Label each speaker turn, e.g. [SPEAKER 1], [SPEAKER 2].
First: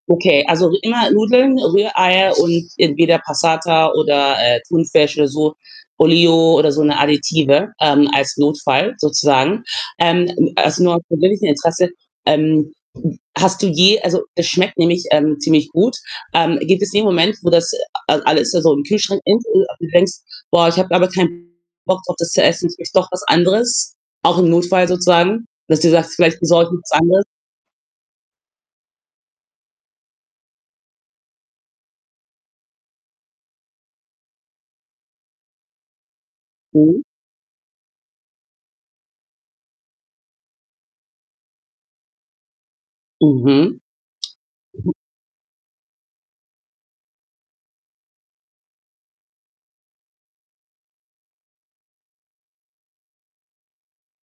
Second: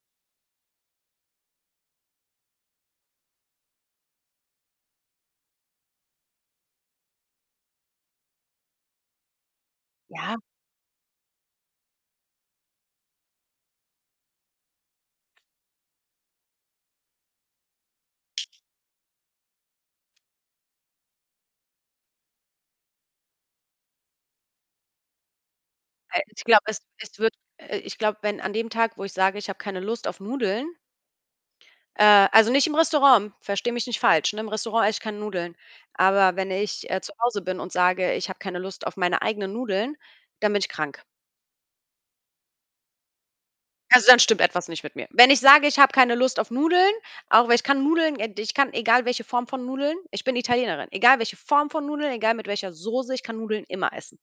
[SPEAKER 1] Okay, also, immer Nudeln, Rühreier und entweder Passata oder, äh, Thunfisch oder so, Olio oder so 'ne Additive, ähm, als Notfall sozusagen. Ähm,
[SPEAKER 2] Ja.
[SPEAKER 1] ä also, nur aus persönlichem Interesse, ähm, hast du je also, das schmeckt nämlich, ähm, ziemlich gut. Ähm, gibt es den Moment, wo das, äh, a alles da so im Kühlschrank ist und du denkst: „Boah, ich habe aber keinen Bock drauf, das zu essen, jetzt nehme ich doch was anderes.“, auch im Notfall sozusagen, dass du sagst:
[SPEAKER 2] Äh,
[SPEAKER 1] „Vielleicht
[SPEAKER 2] ich glaube,
[SPEAKER 1] besorge ich
[SPEAKER 2] es
[SPEAKER 1] was
[SPEAKER 2] es
[SPEAKER 1] anderes.“
[SPEAKER 2] wird äh, ich glaube, wenn an dem Tag, wo ich sage: „Ich habe keine Lust auf Nudeln“ äh, also nicht im Restaurant, verstehe mich nicht falsch, ne? Im Restaurant esse ich keine Nudeln. Aber wenn ich, äh,
[SPEAKER 1] Mhm.
[SPEAKER 2] zu Hause bin und sage: „Ich habe keine Lust auf meine eigenen Nudeln“, dann bin ich krank.
[SPEAKER 1] Mhm.
[SPEAKER 2] Also, dann stimmt etwas nicht
[SPEAKER 1] Mhm.
[SPEAKER 2] mit mir. Wenn ich sage: „Ich habe keine Lust auf Nudeln“, auch weil ich kann Nudeln äh, d ich kann, egal welche Form von Nudeln ich bin Italienerin, egal welche Form von Nudeln, egal mit welcher Soße, ich kann Nudeln immer essen.